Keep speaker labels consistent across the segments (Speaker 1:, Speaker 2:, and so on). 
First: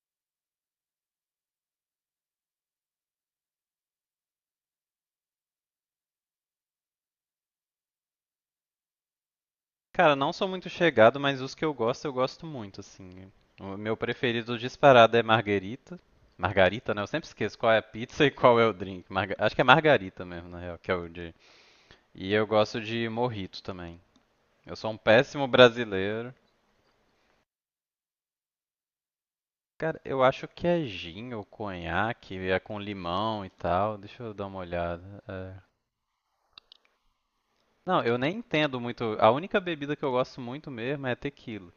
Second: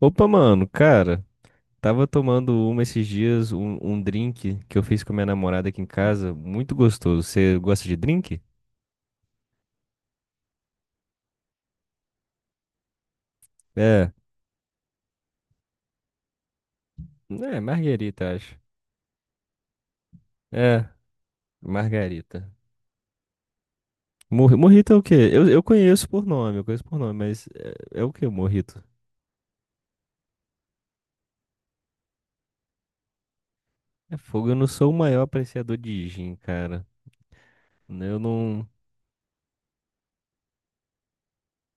Speaker 1: Opa, mano, cara, tava tomando uma esses dias, um drink que eu fiz com minha namorada aqui em casa, muito gostoso. Você gosta de drink?
Speaker 2: Cara, não sou muito chegado, mas os que eu gosto muito, assim. O meu
Speaker 1: É,
Speaker 2: preferido disparado é marguerita. Margarita, né? Eu sempre esqueço
Speaker 1: é,
Speaker 2: qual é a pizza
Speaker 1: margarita,
Speaker 2: e
Speaker 1: acho.
Speaker 2: qual é o drink. Acho que é margarita mesmo, na real,
Speaker 1: É,
Speaker 2: que é o de... E eu
Speaker 1: margarita.
Speaker 2: gosto de mojito também. Eu sou
Speaker 1: Morrito é
Speaker 2: um
Speaker 1: o quê?
Speaker 2: péssimo
Speaker 1: Eu conheço por
Speaker 2: brasileiro.
Speaker 1: nome, eu conheço por nome, mas é o quê, morrito?
Speaker 2: Cara, eu acho que é gin ou conhaque, é com limão e tal.
Speaker 1: É
Speaker 2: Deixa eu dar
Speaker 1: fogo, eu
Speaker 2: uma
Speaker 1: não sou o maior
Speaker 2: olhada. É.
Speaker 1: apreciador de gin, cara.
Speaker 2: Não,
Speaker 1: Eu
Speaker 2: eu nem
Speaker 1: não.
Speaker 2: entendo muito. A única bebida que eu gosto muito mesmo é tequila.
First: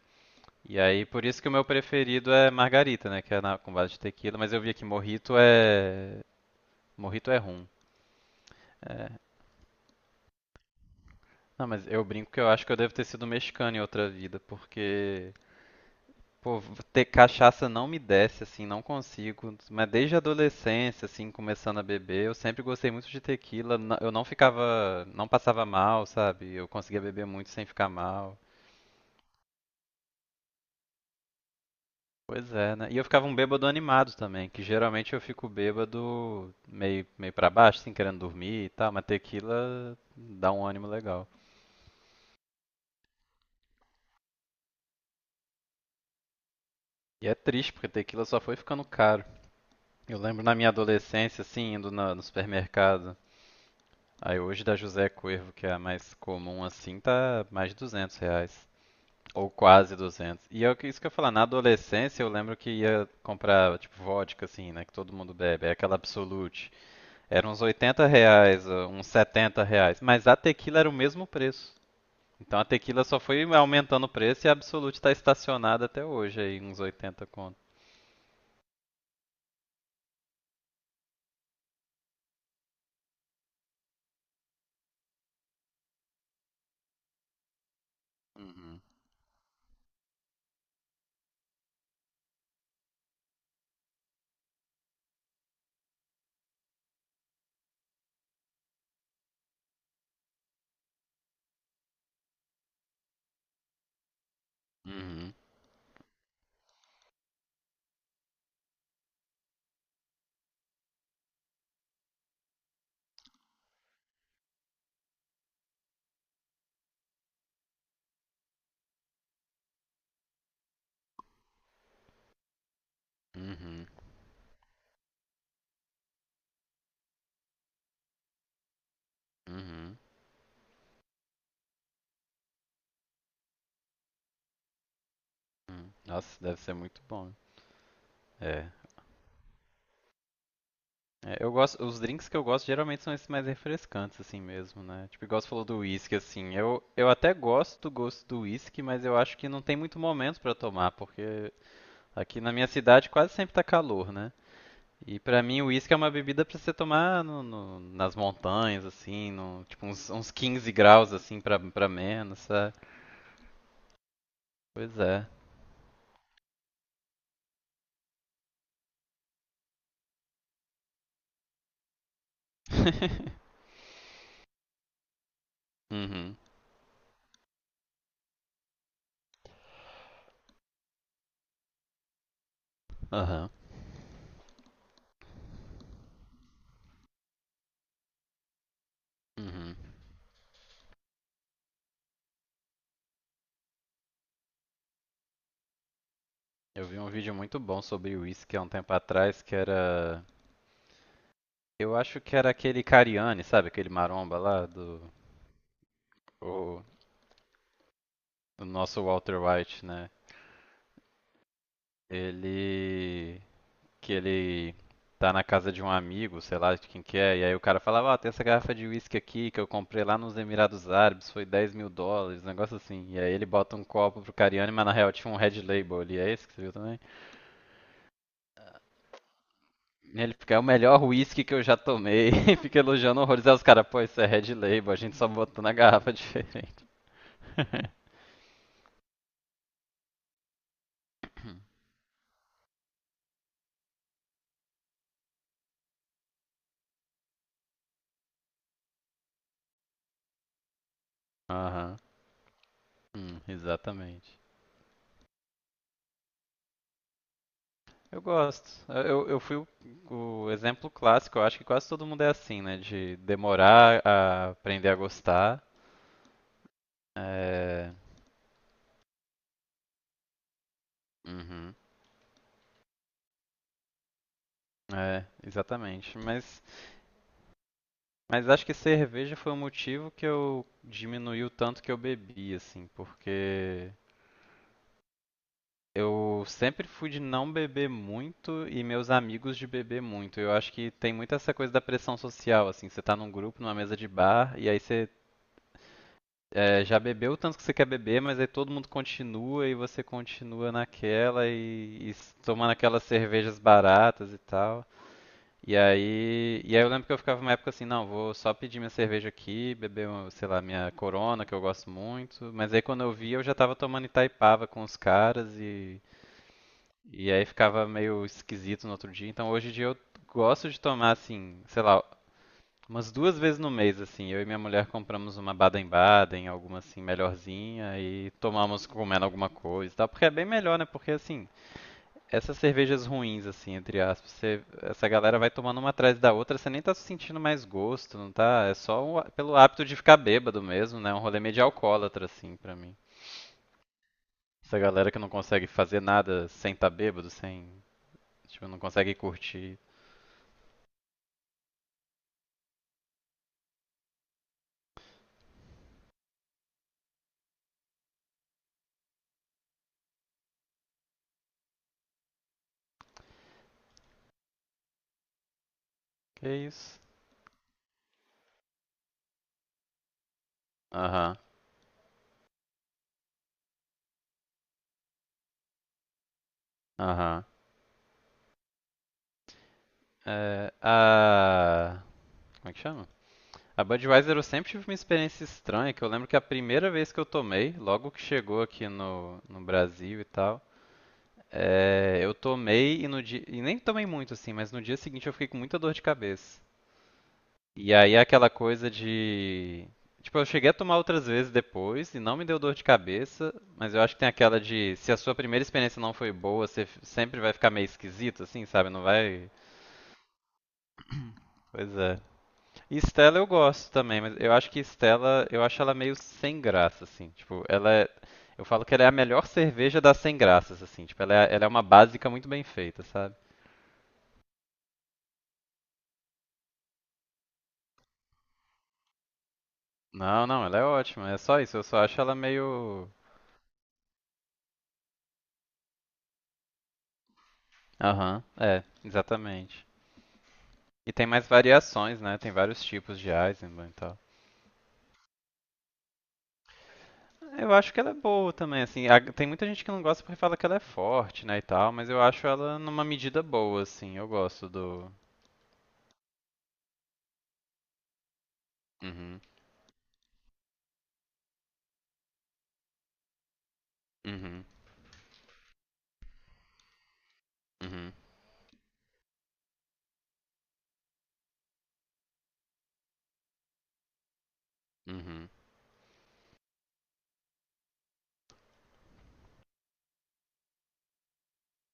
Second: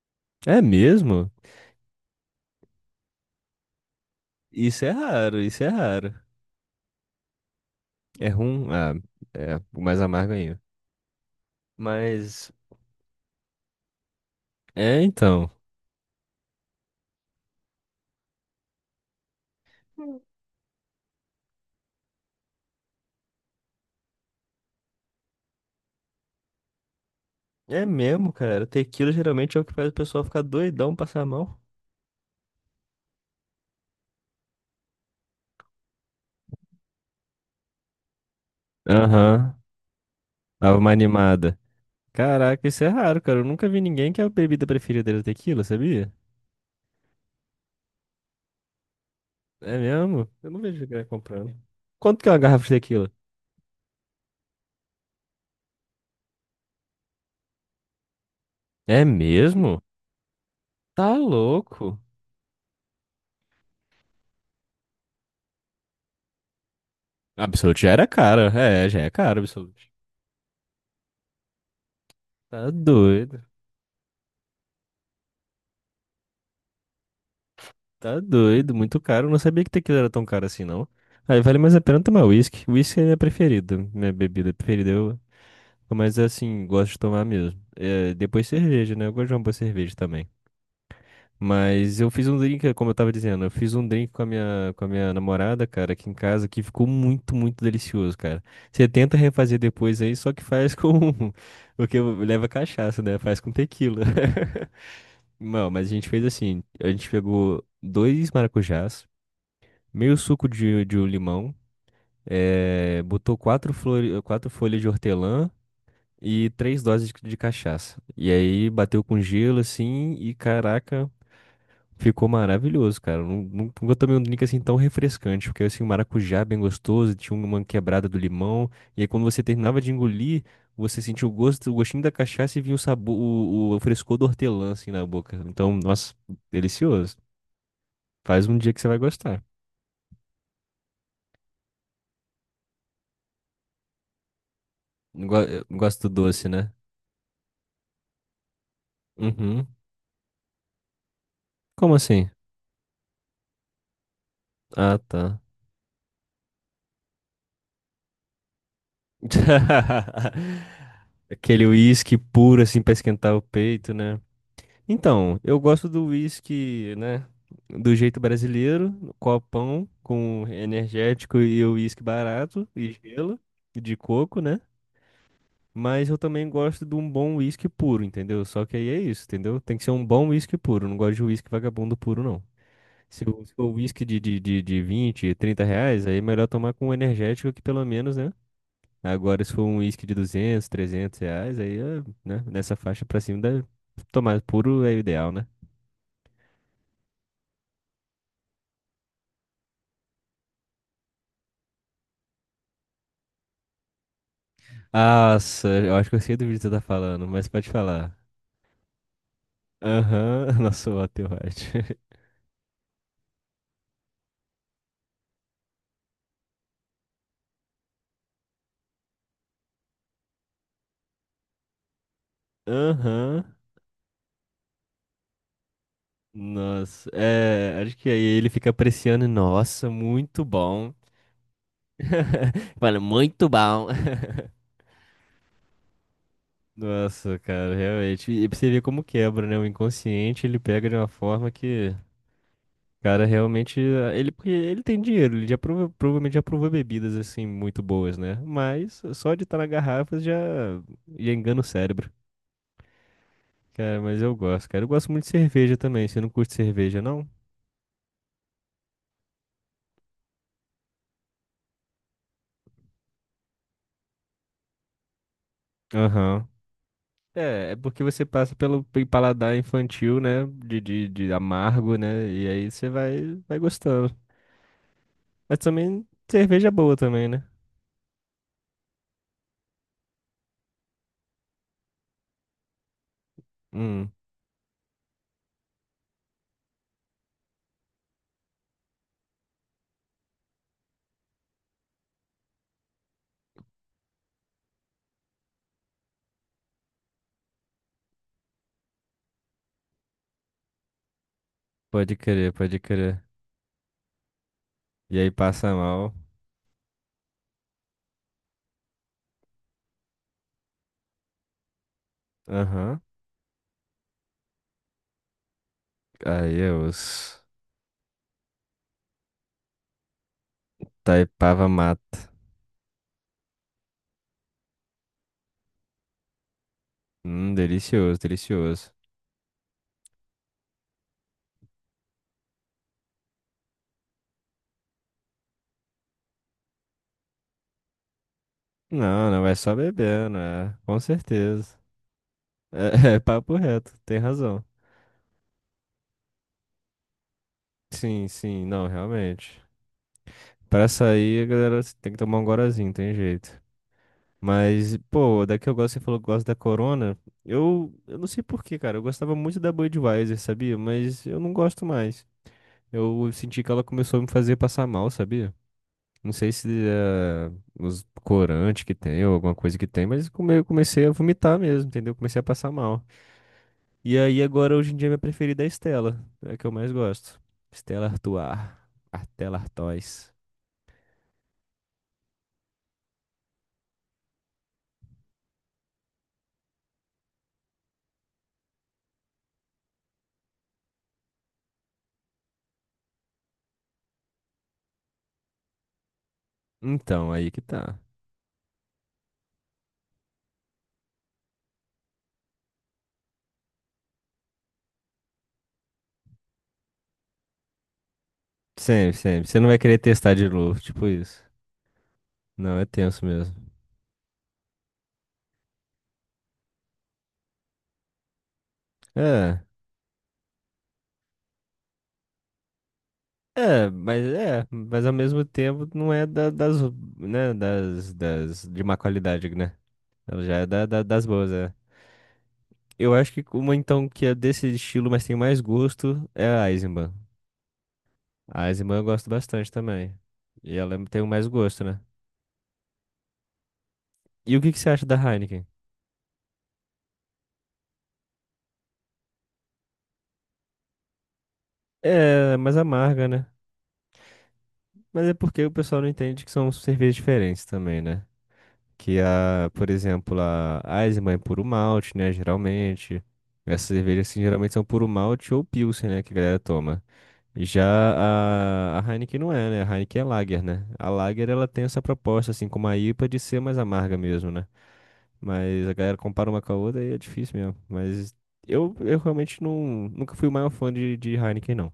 Speaker 1: É
Speaker 2: E aí, por
Speaker 1: mesmo?
Speaker 2: isso que o meu preferido é margarita, né? Que é com base de tequila, mas eu vi
Speaker 1: Isso
Speaker 2: aqui
Speaker 1: é
Speaker 2: mojito
Speaker 1: raro, isso é raro.
Speaker 2: é. Mojito é rum.
Speaker 1: É rum? Ah,
Speaker 2: É.
Speaker 1: é, o mais amargo ainda.
Speaker 2: Não, mas eu brinco que eu
Speaker 1: Mas,
Speaker 2: acho que eu devo ter sido mexicano em outra vida,
Speaker 1: é
Speaker 2: porque.
Speaker 1: então.
Speaker 2: Pô, ter cachaça não me desce, assim, não consigo. Mas desde a adolescência, assim, começando a beber, eu sempre gostei muito de tequila. Eu não ficava. Não passava mal, sabe? Eu conseguia beber muito sem
Speaker 1: É
Speaker 2: ficar
Speaker 1: mesmo,
Speaker 2: mal.
Speaker 1: cara. Tequila geralmente é o que faz o pessoal ficar doidão, passar mal.
Speaker 2: Pois é, né? E eu ficava um bêbado animado também, que geralmente eu fico bêbado meio para baixo, assim, querendo dormir e tal, mas
Speaker 1: Aham,
Speaker 2: tequila dá um
Speaker 1: dava
Speaker 2: ânimo
Speaker 1: uma
Speaker 2: legal.
Speaker 1: animada. Caraca, isso é raro, cara. Eu nunca vi ninguém que a bebida preferida dele é tequila, sabia?
Speaker 2: E é triste, porque tequila só foi ficando caro.
Speaker 1: É
Speaker 2: Eu
Speaker 1: mesmo?
Speaker 2: lembro
Speaker 1: Eu
Speaker 2: na
Speaker 1: não
Speaker 2: minha
Speaker 1: vejo ninguém
Speaker 2: adolescência,
Speaker 1: comprando.
Speaker 2: assim, indo no
Speaker 1: Quanto que é uma garrafa de tequila?
Speaker 2: supermercado. Aí hoje da José Cuervo, que é a mais comum, assim, tá mais de R$ 200.
Speaker 1: É
Speaker 2: Ou
Speaker 1: mesmo?
Speaker 2: quase 200. E é isso que eu
Speaker 1: Tá
Speaker 2: ia falar, na
Speaker 1: louco.
Speaker 2: adolescência eu lembro que ia comprar, tipo, vodka, assim, né, que todo mundo bebe. É aquela Absolute. Era uns
Speaker 1: Absolute já
Speaker 2: 80
Speaker 1: era caro.
Speaker 2: reais,
Speaker 1: É, já
Speaker 2: uns
Speaker 1: é caro,
Speaker 2: 70
Speaker 1: Absolute.
Speaker 2: reais. Mas a tequila era o mesmo preço. Então a
Speaker 1: Tá
Speaker 2: tequila só foi
Speaker 1: doido.
Speaker 2: aumentando o preço e a Absolute tá estacionada até hoje aí, uns 80 conto.
Speaker 1: Tá doido. Muito caro. Eu não sabia que tequila era tão caro assim, não. Aí vale mais a pena tomar uísque. Uísque é minha preferida. Minha bebida preferida. Eu Mas assim, gosto de tomar mesmo. É, depois
Speaker 2: Uhum.
Speaker 1: cerveja, né? Eu gosto de uma boa cerveja também. Mas eu fiz um drink, como eu tava dizendo, eu fiz um drink com a minha namorada, cara, aqui em casa, que ficou muito, muito delicioso, cara. Você tenta refazer depois aí, só que faz com. Porque leva cachaça, né? Faz com tequila.
Speaker 2: Uhum,
Speaker 1: Não, mas a gente fez assim: a gente pegou dois maracujás, meio suco de um limão, botou quatro folhas de hortelã. E três doses de cachaça. E aí bateu com gelo assim e caraca, ficou maravilhoso, cara.
Speaker 2: uhum,
Speaker 1: Nunca tomei um drink assim tão refrescante, porque assim, o maracujá é bem gostoso, tinha uma quebrada do limão, e aí quando você terminava de
Speaker 2: uhum,
Speaker 1: engolir, você sentia o gosto, o gostinho da cachaça e vinha o sabor, o frescor do hortelã assim na boca. Então,
Speaker 2: uhum.
Speaker 1: nossa,
Speaker 2: Nossa, deve ser muito
Speaker 1: delicioso.
Speaker 2: bom.
Speaker 1: Faz um
Speaker 2: É.
Speaker 1: dia que você vai gostar.
Speaker 2: É, eu gosto, os drinks que eu gosto geralmente são esses mais refrescantes, assim mesmo, né? Tipo, igual você
Speaker 1: Eu
Speaker 2: falou do
Speaker 1: gosto
Speaker 2: whisky,
Speaker 1: do doce,
Speaker 2: assim.
Speaker 1: né?
Speaker 2: Eu até gosto do whisky, mas eu acho que não
Speaker 1: Uhum.
Speaker 2: tem muito momento pra tomar, porque
Speaker 1: Como assim?
Speaker 2: aqui na minha cidade quase sempre tá calor, né?
Speaker 1: Ah,
Speaker 2: E
Speaker 1: tá.
Speaker 2: pra mim, o uísque é uma bebida pra você tomar nas montanhas, assim, no, tipo uns 15 graus, assim,
Speaker 1: Aquele
Speaker 2: pra
Speaker 1: uísque
Speaker 2: menos,
Speaker 1: puro,
Speaker 2: sabe?
Speaker 1: assim, pra esquentar o peito, né?
Speaker 2: Pois é.
Speaker 1: Então, eu gosto do uísque, né? Do jeito brasileiro, no copão, com energético e o uísque barato, e gelo, e de coco, né? Mas eu
Speaker 2: Uhum,
Speaker 1: também gosto de um bom uísque puro, entendeu? Só que aí é isso, entendeu? Tem que ser um bom uísque puro. Eu não gosto de uísque vagabundo puro, não. Se o
Speaker 2: aham,
Speaker 1: se o uísque de 20, 30 reais, aí é melhor tomar com energético que pelo menos, né? Agora, se for
Speaker 2: uhum.
Speaker 1: um uísque de 200, 300 reais, aí, é, né, nessa faixa pra cima, deve tomar puro é o ideal, né?
Speaker 2: Eu vi um vídeo muito bom sobre uísque há um tempo atrás, que era... Eu acho que era aquele Cariani, sabe? Aquele maromba lá do...
Speaker 1: Nossa, eu acho que eu sei do vídeo que você tá
Speaker 2: O,
Speaker 1: falando, mas pode falar.
Speaker 2: do nosso Walter White, né?
Speaker 1: Aham, nossa, o Walter White.
Speaker 2: Ele... Que ele tá na casa de um amigo, sei lá de quem que é, e aí o cara falava, ó, tem essa garrafa de uísque aqui que eu comprei lá nos Emirados Árabes, foi US$ 10 mil, um negócio assim. E aí ele
Speaker 1: Aham,
Speaker 2: bota um copo pro Cariani, mas na real tinha um Red Label ali, é esse que você viu também?
Speaker 1: nossa, é, acho que aí ele fica apreciando, e, nossa,
Speaker 2: E ele
Speaker 1: muito
Speaker 2: fica, é o
Speaker 1: bom.
Speaker 2: melhor uísque que eu já tomei, e fica
Speaker 1: Fala,
Speaker 2: elogiando horrores.
Speaker 1: muito
Speaker 2: Aí os
Speaker 1: bom.
Speaker 2: caras, pô, isso é Red Label, a gente só botou na garrafa diferente.
Speaker 1: Nossa, cara, realmente, e pra você ver como quebra, né? O inconsciente, ele pega de uma forma que... Cara, realmente, ele, porque ele tem dinheiro, ele já provavelmente já provou bebidas assim muito boas, né? Mas só de estar na garrafa já engana o
Speaker 2: Aham,
Speaker 1: cérebro. Cara, mas eu
Speaker 2: Exatamente.
Speaker 1: gosto, cara. Eu gosto muito de cerveja também. Você não curte cerveja, não?
Speaker 2: Eu gosto. Eu fui o exemplo clássico, eu acho que quase todo mundo é assim, né? De demorar a aprender a gostar.
Speaker 1: Aham. É
Speaker 2: É...
Speaker 1: porque você passa pelo paladar infantil, né? De
Speaker 2: Uhum.
Speaker 1: amargo, né? E aí você vai gostando.
Speaker 2: É,
Speaker 1: Mas também
Speaker 2: exatamente. Mas,
Speaker 1: cerveja é boa também, né?
Speaker 2: mas acho que cerveja foi o motivo que eu diminui o tanto que eu bebi, assim, porque
Speaker 1: Hum,
Speaker 2: eu sempre fui de não beber muito e meus amigos de beber muito. Eu acho que tem muito essa coisa da pressão social, assim, você tá num grupo, numa mesa de bar, e aí você. É, já bebeu o tanto que você quer beber, mas aí todo mundo continua e você continua naquela e,
Speaker 1: Pode
Speaker 2: e
Speaker 1: crer,
Speaker 2: tomando
Speaker 1: pode
Speaker 2: aquelas
Speaker 1: crer.
Speaker 2: cervejas baratas e tal.
Speaker 1: E aí passa
Speaker 2: E
Speaker 1: mal.
Speaker 2: aí, e aí eu lembro que eu ficava uma época assim, não, vou só pedir minha cerveja aqui, beber, uma, sei lá, minha Corona, que eu gosto muito. Mas aí
Speaker 1: Aham.
Speaker 2: quando eu vi, eu já tava tomando Itaipava com os caras
Speaker 1: Aí é
Speaker 2: e
Speaker 1: osso.
Speaker 2: aí ficava meio esquisito no outro dia. Então hoje em dia eu gosto de tomar assim,
Speaker 1: Taipava
Speaker 2: sei lá.
Speaker 1: mata.
Speaker 2: Umas duas vezes no mês, assim, eu e minha mulher compramos uma Baden-Baden, alguma assim melhorzinha
Speaker 1: Delicioso,
Speaker 2: e tomamos
Speaker 1: delicioso.
Speaker 2: comendo alguma coisa e tal, porque é bem melhor, né? Porque assim, essas cervejas ruins, assim, entre aspas, essa galera vai tomando uma atrás da outra, você nem tá sentindo mais gosto, não tá? É só
Speaker 1: Não, não é
Speaker 2: pelo
Speaker 1: só
Speaker 2: hábito de ficar
Speaker 1: bebendo,
Speaker 2: bêbado
Speaker 1: é, com
Speaker 2: mesmo, né? Um rolê meio de
Speaker 1: certeza.
Speaker 2: alcoólatra, assim, pra mim.
Speaker 1: É, é papo reto, tem razão.
Speaker 2: Essa galera que não consegue fazer nada sem tá bêbado, sem,
Speaker 1: Sim, sim,
Speaker 2: tipo, não
Speaker 1: não,
Speaker 2: consegue
Speaker 1: realmente.
Speaker 2: curtir.
Speaker 1: Pra sair, a galera tem que tomar um gorazinho, tem jeito. Mas, pô, daqui eu gosto, você falou que gosta da Corona. Eu não sei por quê, cara. Eu gostava muito da Budweiser, sabia? Mas eu não gosto mais. Eu senti que ela começou a me fazer passar mal, sabia? Não
Speaker 2: Que
Speaker 1: sei se
Speaker 2: isso?
Speaker 1: é os corantes que tem ou alguma coisa que tem, mas eu comecei a
Speaker 2: Aham,
Speaker 1: vomitar mesmo, entendeu? Comecei a passar mal. E aí agora hoje em dia minha preferida é a Stella, é a que eu mais gosto.
Speaker 2: aham.
Speaker 1: Stella Artois, Artella Artois.
Speaker 2: É, a... Como é que chama? A Budweiser eu sempre tive uma experiência estranha, que eu lembro que a primeira vez que eu tomei, logo que chegou aqui no Brasil e tal, é, eu tomei e no dia, e nem tomei muito assim, mas no dia seguinte eu fiquei com muita dor de cabeça.
Speaker 1: Então, aí que
Speaker 2: E
Speaker 1: tá.
Speaker 2: aí aquela coisa de, tipo, eu cheguei a tomar outras vezes depois e não me deu dor de cabeça, mas eu acho que tem aquela de se a sua primeira experiência não foi boa, você sempre vai ficar meio esquisito assim, sabe? Não
Speaker 1: Sempre, sempre.
Speaker 2: vai,
Speaker 1: Você não vai querer testar de novo, tipo isso.
Speaker 2: pois é.
Speaker 1: Não, é
Speaker 2: E
Speaker 1: tenso
Speaker 2: Stella eu
Speaker 1: mesmo.
Speaker 2: gosto também, mas eu acho que Stella, eu acho ela meio sem graça, assim. Tipo, ela é. Eu falo que ela é a melhor
Speaker 1: É.
Speaker 2: cerveja das sem graças, assim. Tipo, ela é uma básica muito bem feita, sabe?
Speaker 1: É, mas ao mesmo tempo não é das, né, das de má qualidade, né? Ela
Speaker 2: Não,
Speaker 1: já
Speaker 2: não,
Speaker 1: é
Speaker 2: ela é
Speaker 1: das
Speaker 2: ótima. É
Speaker 1: boas,
Speaker 2: só
Speaker 1: é.
Speaker 2: isso. Eu só acho ela meio.
Speaker 1: Eu acho que uma então que é desse estilo, mas tem mais gosto, é a Eisenbahn.
Speaker 2: Aham,
Speaker 1: A
Speaker 2: é,
Speaker 1: Eisenbahn eu gosto bastante
Speaker 2: exatamente.
Speaker 1: também. E ela
Speaker 2: E
Speaker 1: tem
Speaker 2: tem
Speaker 1: mais
Speaker 2: mais
Speaker 1: gosto, né?
Speaker 2: variações, né? Tem vários tipos de Eisenbahn e tal.
Speaker 1: E o que que você acha da Heineken?
Speaker 2: Eu acho que ela é boa também, assim. Tem muita gente que não gosta porque fala que ela é forte, né, e tal, mas eu acho
Speaker 1: É mais
Speaker 2: ela numa
Speaker 1: amarga,
Speaker 2: medida
Speaker 1: né?
Speaker 2: boa, assim. Eu gosto do.
Speaker 1: Mas é porque o pessoal não entende que são cervejas diferentes também, né? Que
Speaker 2: Uhum,
Speaker 1: a, por exemplo, a Eisenbahn é puro malte, né? Geralmente. Essas cervejas assim,
Speaker 2: uhum,
Speaker 1: geralmente são puro malte ou pilsen, né? Que a galera toma.
Speaker 2: uhum,
Speaker 1: Já a Heineken não é, né? A Heineken é Lager, né? A Lager ela tem essa proposta, assim, como a IPA, de ser mais amarga mesmo, né?
Speaker 2: uhum.
Speaker 1: Mas a galera compara uma com a outra e é difícil mesmo. Mas eu realmente não, nunca fui o maior fã de Heineken, não.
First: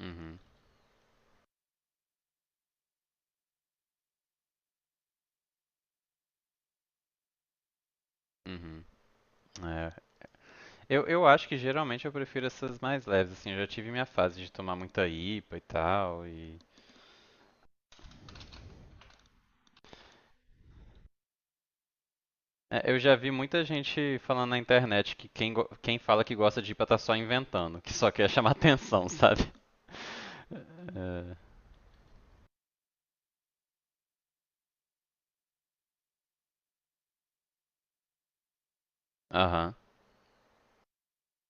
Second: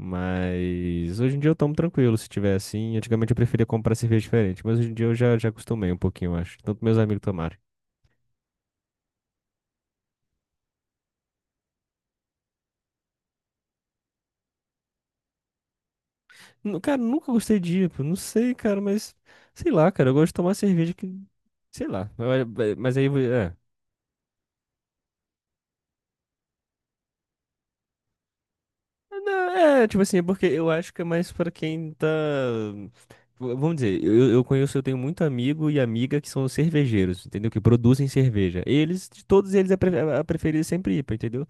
Speaker 2: Uhum,
Speaker 1: hoje em dia eu tomo tranquilo, se tiver assim. Antigamente eu preferia comprar cerveja diferente, mas hoje em dia eu já acostumei um pouquinho, eu acho. Tanto meus amigos tomarem.
Speaker 2: uhum. É. Eu acho que geralmente eu prefiro essas mais leves, assim, eu já tive minha fase de tomar muita IPA e tal, e...
Speaker 1: Cara, nunca gostei de IPA, não sei, cara, mas sei lá, cara, eu gosto de tomar cerveja que. Sei lá,
Speaker 2: É,
Speaker 1: mas
Speaker 2: eu
Speaker 1: aí.
Speaker 2: já vi
Speaker 1: É.
Speaker 2: muita gente falando na internet que quem fala que gosta de IPA tá só inventando, que só quer chamar atenção,
Speaker 1: Não,
Speaker 2: sabe?
Speaker 1: é, tipo assim, é porque eu acho que é mais
Speaker 2: É.
Speaker 1: pra quem tá. Vamos dizer, eu conheço, eu tenho muito amigo e amiga que são cervejeiros, entendeu? Que produzem cerveja. Eles, de todos eles,
Speaker 2: Aham,
Speaker 1: a preferida é sempre IPA, entendeu?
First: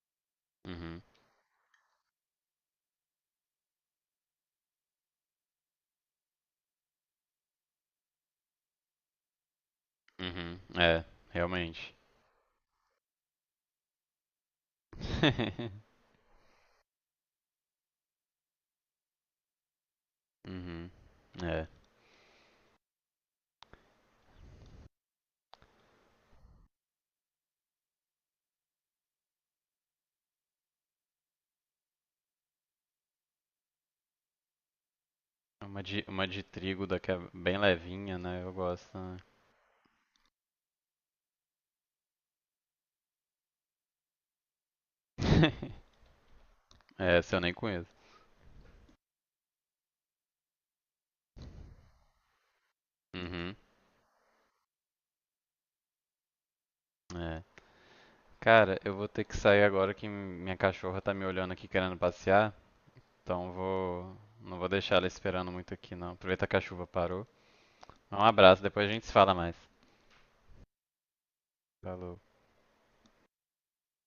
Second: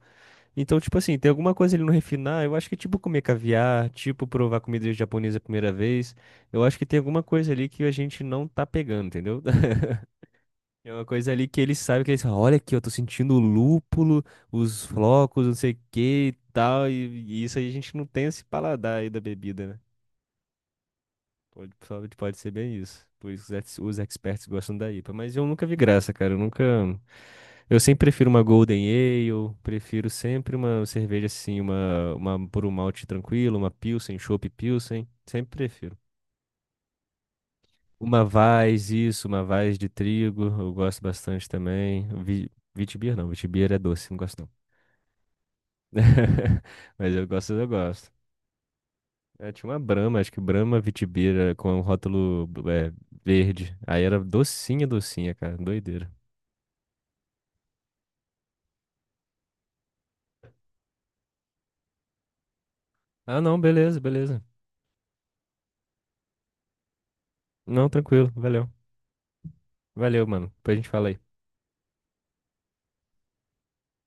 Speaker 1: Então, tipo
Speaker 2: uhum,
Speaker 1: assim, tem alguma coisa ele não refinar, eu acho que é tipo comer caviar, tipo provar comida japonesa a primeira vez, eu acho que tem alguma coisa ali que a gente não tá pegando, entendeu?
Speaker 2: uhum,
Speaker 1: É uma
Speaker 2: é,
Speaker 1: coisa ali que ele
Speaker 2: realmente.
Speaker 1: sabe que ele falam, olha aqui, eu tô sentindo o lúpulo, os flocos, não sei o que e tal. E isso aí a gente não tem esse paladar aí da bebida, né?
Speaker 2: Uhum, é.
Speaker 1: Pode, pode ser bem isso. Por isso os experts gostam da IPA. Mas eu nunca vi graça, cara. Eu nunca. Eu sempre prefiro uma Golden Ale, prefiro sempre uma cerveja assim, uma por um malte tranquilo, uma Pilsen, Chopp Pilsen. Sempre
Speaker 2: Uma
Speaker 1: prefiro.
Speaker 2: de, uma de trigo da que é bem levinha, né? Eu gosto, né?
Speaker 1: Isso, uma vaz de trigo, eu gosto bastante também. Vitibir não, Vitibir é doce, não gosto não. Mas
Speaker 2: É,
Speaker 1: eu
Speaker 2: essa eu
Speaker 1: gosto,
Speaker 2: nem
Speaker 1: eu
Speaker 2: conheço.
Speaker 1: gosto. É, tinha uma Brahma, acho que Brahma vitibira com um rótulo é,
Speaker 2: Uhum,
Speaker 1: verde. Aí era docinha, docinha, cara, doideira.
Speaker 2: é. Cara, eu vou ter que sair agora que minha cachorra tá me olhando aqui querendo passear,
Speaker 1: Ah,
Speaker 2: então
Speaker 1: não, beleza,
Speaker 2: vou,
Speaker 1: beleza.
Speaker 2: não vou deixar ela esperando muito aqui não. Aproveita que a chuva parou.
Speaker 1: Não,
Speaker 2: Um
Speaker 1: tranquilo,
Speaker 2: abraço,
Speaker 1: valeu.
Speaker 2: depois a gente se fala mais.
Speaker 1: Valeu, mano. Depois a gente fala aí.
Speaker 2: Falou.